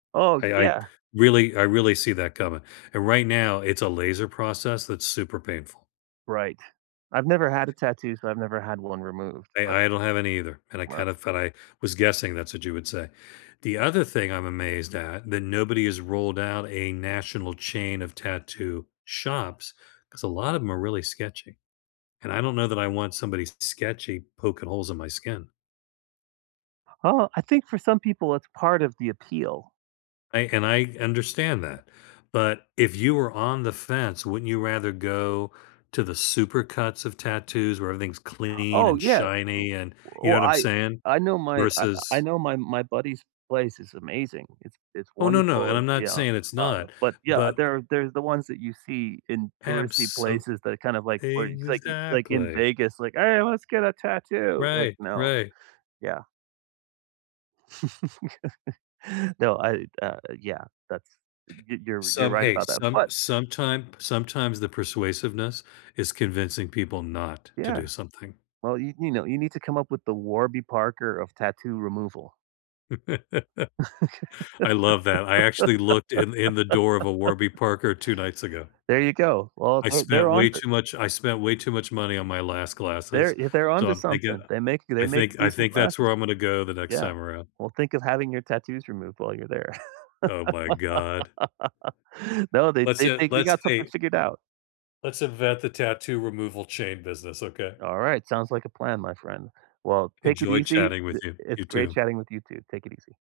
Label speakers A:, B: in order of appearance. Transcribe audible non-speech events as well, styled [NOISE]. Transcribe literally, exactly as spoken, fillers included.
A: Oh,
B: I I
A: yeah.
B: really I really see that coming. And right now it's a laser process that's super painful.
A: Right. I've never had a tattoo, so I've never had one removed
B: I
A: but
B: I don't have any either and I
A: Right.
B: kind of thought I was guessing that's what you would say. The other thing I'm amazed at that nobody has rolled out a national chain of tattoo shops, 'cause a lot of 'em are really sketchy, and I don't know that I want somebody sketchy poking holes in my skin.
A: H huh I think for some people it's part of the appeal.
B: I and I understand that. But if you were on the fence, wouldn't you rather go to the supercuts of tattoos where everything's clean
A: Oh,
B: and
A: yeah.
B: shiny and you know
A: Well,
B: what I'm
A: I
B: saying?
A: I know my I I
B: Versus
A: know my my buddy's place is amazing. It's it's
B: Oh, no, no. And
A: wonderful.
B: I'm
A: It's
B: not
A: yeah
B: saying it's
A: Uh,
B: not,
A: but, yeah, uh,
B: but
A: there are there's the ones that you see in touristy
B: Absol
A: places that are kind of like where it's like like in
B: Exactly.
A: Vegas, like, "Hey. Let's get a tattoo." Like,
B: Right.
A: "No."
B: Right.
A: Yeah. [LAUGHS] No. I uh, uh, yeah. That's y you're you're
B: Some,
A: right
B: hey
A: about that,
B: some
A: but
B: sometimep sometimes the persuasiveness is convincing people not to
A: Yeah.
B: do something.
A: Well, you you know, you need to come up with the Warby Parker of tattoo removal.
B: [LAUGHS] I love that. I actually looked in in the door of a Warby
A: [LAUGHS]
B: Parker two nights ago.
A: There you go. Well,
B: I
A: they're they're
B: spent
A: on
B: way
A: it.
B: too much I spent way to much money on my last
A: They're
B: glasses,
A: if they're
B: so
A: onto
B: I'm thinking
A: something, they make they
B: I
A: make
B: think I
A: decent
B: think that's
A: glasses.
B: where I'm gonna go the next
A: Yeah.
B: time around.
A: Well, think of having your tattoos removed while you're there.
B: Oh my god.
A: [LAUGHS] No. They
B: Lets
A: they
B: in
A: think they
B: let's,
A: got something
B: hey
A: figured out.
B: let's invent the tattoo removal chain business. Okay?
A: Alright. Sounds like a plan, my friend. Well, take it
B: Enjoy
A: easy.
B: chatting
A: D
B: with you.
A: it's
B: You
A: great
B: too.
A: chatting with you too. Take it easy.